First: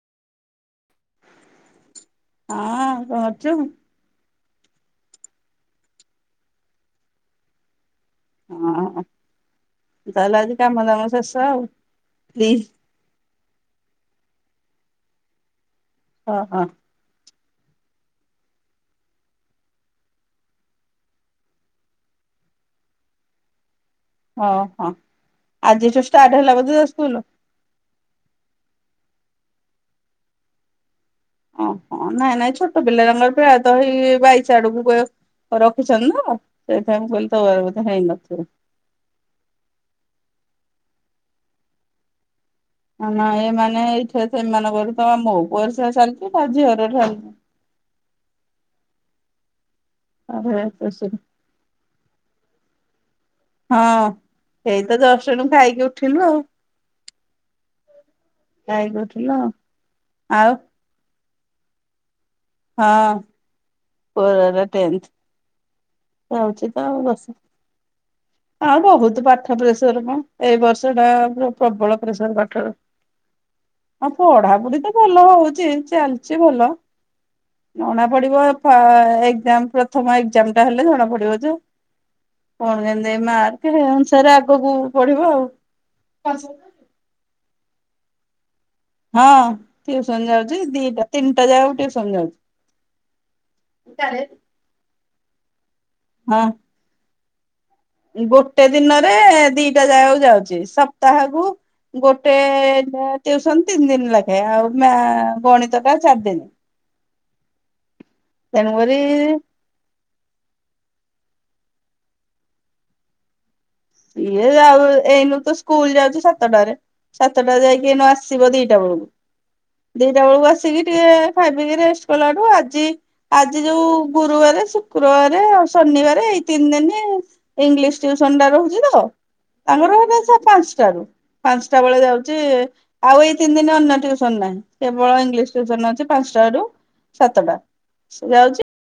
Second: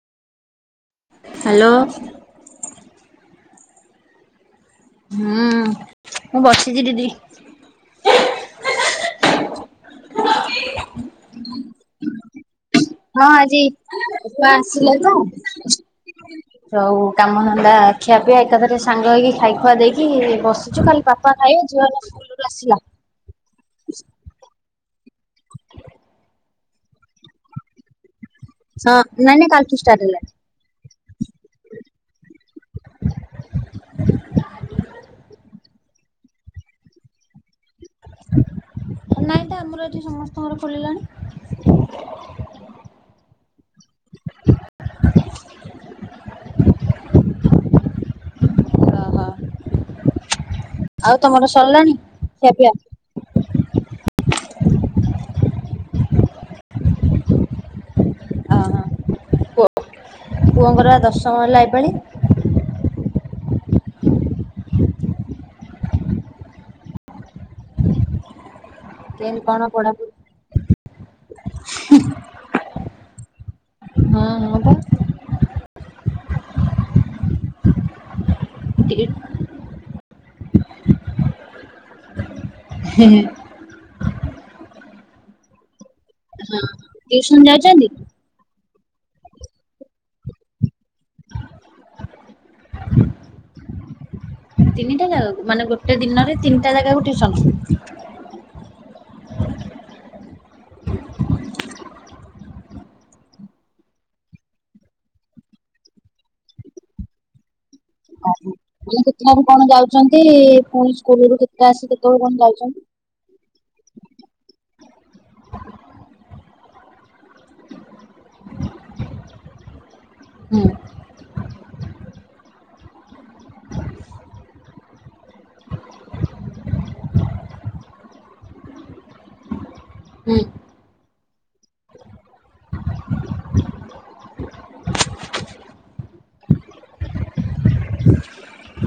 Hello. ହଁ କଣ କରୁଚୁ ହୁଁ ମୁଁ ବସିଛି ଦିଦି। ହଁ ତାହେଲେ ଆଜି କାମ ଦାମ ଶେଷ ଆଉ ପ୍ଲିଜ୍ ହଁ ଆଜି ଛୁଆ ଆସିଲେ ତ ହଁ ହଁ ହଉ କାମଧନ୍ଦା ଖିଆପିଆ ଏକାଥରେ ସାଙ୍ଗ ହେଇକି ଖାଇ ଖୁଆ ଦେଇକି ବସିଛୁ ଖାଲି ବାପା ଖାଇବେ ଝିଅମାନେ ସ୍କୁଲରୁ ଆସିିଲା। ଓହୋ ଆଜିଠୁ ଷ୍ଟାର୍ଟ ହେଲା ବୋଧେ ସ୍କୁଲ। ହଁ ନାଇଁ ନାଇଁ କାଳିଠୁ ଷ୍ଟାଟ୍ ହେଲା ଓହୋ ନାଇଁ ନାଇଁ ଛୋଟ ପିଲାଙ୍କର ଦହି ବାଇଶି ଆଡ଼କୁ କହିବ ରଖିଛନ୍ତି ନା ସେଇଥିପାଇଁ କହିଲି। ତ ହେଇନଥିବ। ନାଇଁ ତ ଆମର ଏଠି ସମସ୍ତଙ୍କର ଖୋଲିଲାଣି। ନା ଏମାନେ ଏଇଠି ସେମାନଙ୍କର ତମ ମୋ ପରିସା ଚାଲିଛି ତା ଝିଅର ଚାଲିଛି ଓହୋ ଆ ରେ। ଆଉ ତମର ସରିଲାଣି ଖିଆ ପିଆ? ହଁ ଏଇ ତ ଜଷ୍ଟ ଏଣୁ ଖାଇକି ଉଠିଲୁ ଆଉ ଓହୋ ଖାଇ କି ଉଠିଲ ପୁଅ ପୁଅଙ୍କର ଦଶମ ହେଲା ଏଇପାଳି। ହଁ। ପୁଅର ଟେନ୍ଥ ଯାଉଛି ତ ଆଉ ସ ହଁ ବହୁତ୍ କେମିତି ପାଠ କଣ ପ୍ରେସର ପଢାପଢି ମ ଏଇ ବର୍ଷଟା ପ୍ରବଳ ପ୍ରେସର ପାଠର ହଁ ପଢାପଢି ତ ଭଲ ହଉଚି ଚାଲିଚି ଭଲ। ନଣା ପଡ଼ିବ ଏପ ଟି ଏଜ ପ୍ରଥମ ଏକ୍ସାମଟା ହେଲେ ଜଣାପଡିବ ଯେ କଣ କେନ୍ତି? ହଁ ମାର୍କେ ଅନୁସାରେ ଆଗକୁ ପଢିବ ଆଉ ହଁ ହଁ ଟିଉସନ ଯାଇଛନ୍ତି? ହଁ ଟ୍ୟୁଉସନ ଯାଉଛି ଦି ତିନିଟା ଯାଗାକୁ ଟ୍ୟୁସନ ଯାଉଛି। ତିନିଟା ଜାଗା ମାନେ ଗୋଟେ ଦିନରେ ହଁ ତିନିଟା ଜାଗାକୁ ଟ୍ୟୁସନ ଗୋଟେ ଦିନରେ ଦିଟା ଜାଗାକୁ ଯାଉଛି ସପ୍ତାହକୁ ଗୋଟେ ଟିଉସନ ତିନି ଦିନ ଲୋଗେ ଆଉ ଗଣିତ ଟା ଚାରି ଦିନ୍ [inaudible] ଓ ମାନେ କେତେଟା ତେଣୁକରି ରୁ କଣ ଯାଉଛି? ପୁଣି ସ୍କୁଲୁ କେତେ ଆସି କେତେବେଳେ କଣ ଯାଉଛନ୍ତି? ସିଏ ଯାଉ ଏଇନାତ ସ୍କୁଲ ଯାଉଚି ସାତଟାରେ। ସାତଟା ଯାଇକି ଏନୁ ଆସିବ ଦିଇଟା ବେଳକୁ ଦିଇଟା ବେଳକୁ ହୁଁ ଆସିକି ଟିକେ ଖାଇପିଇକି ରେଷ୍ଟ କଲାଠୁ ଆଜି ଆଜି ଯୋଉ ଗୁରୁବାରେ ଶୁକ୍ରବାରେ ଆଉ ଶନିବାରେ ଏଇ ତିନଦିନି ଇଂଲିଶ ଟ୍ୟୁସନଟା ରହୁଚି ତ ତାଙ୍କର ହେରା ସେ ହୁଁ। ପାଞ୍ଚ୍ ଟାରୁ ପାଞ୍ଚଟାବେଳେ ଯାଉଚି ଆଉ ଏଇ ତିନଦିନି ଅନ୍ୟ ଟ୍ୟୁସନ୍ ନାହିଁ କେବଳ ଇଂଲିଶ ଟ୍ୟୁସନ୍ ଅଛି ପାଞ୍ଚଟା ଆଡୁ। ସାତଟା ସେ ଯାଉଚି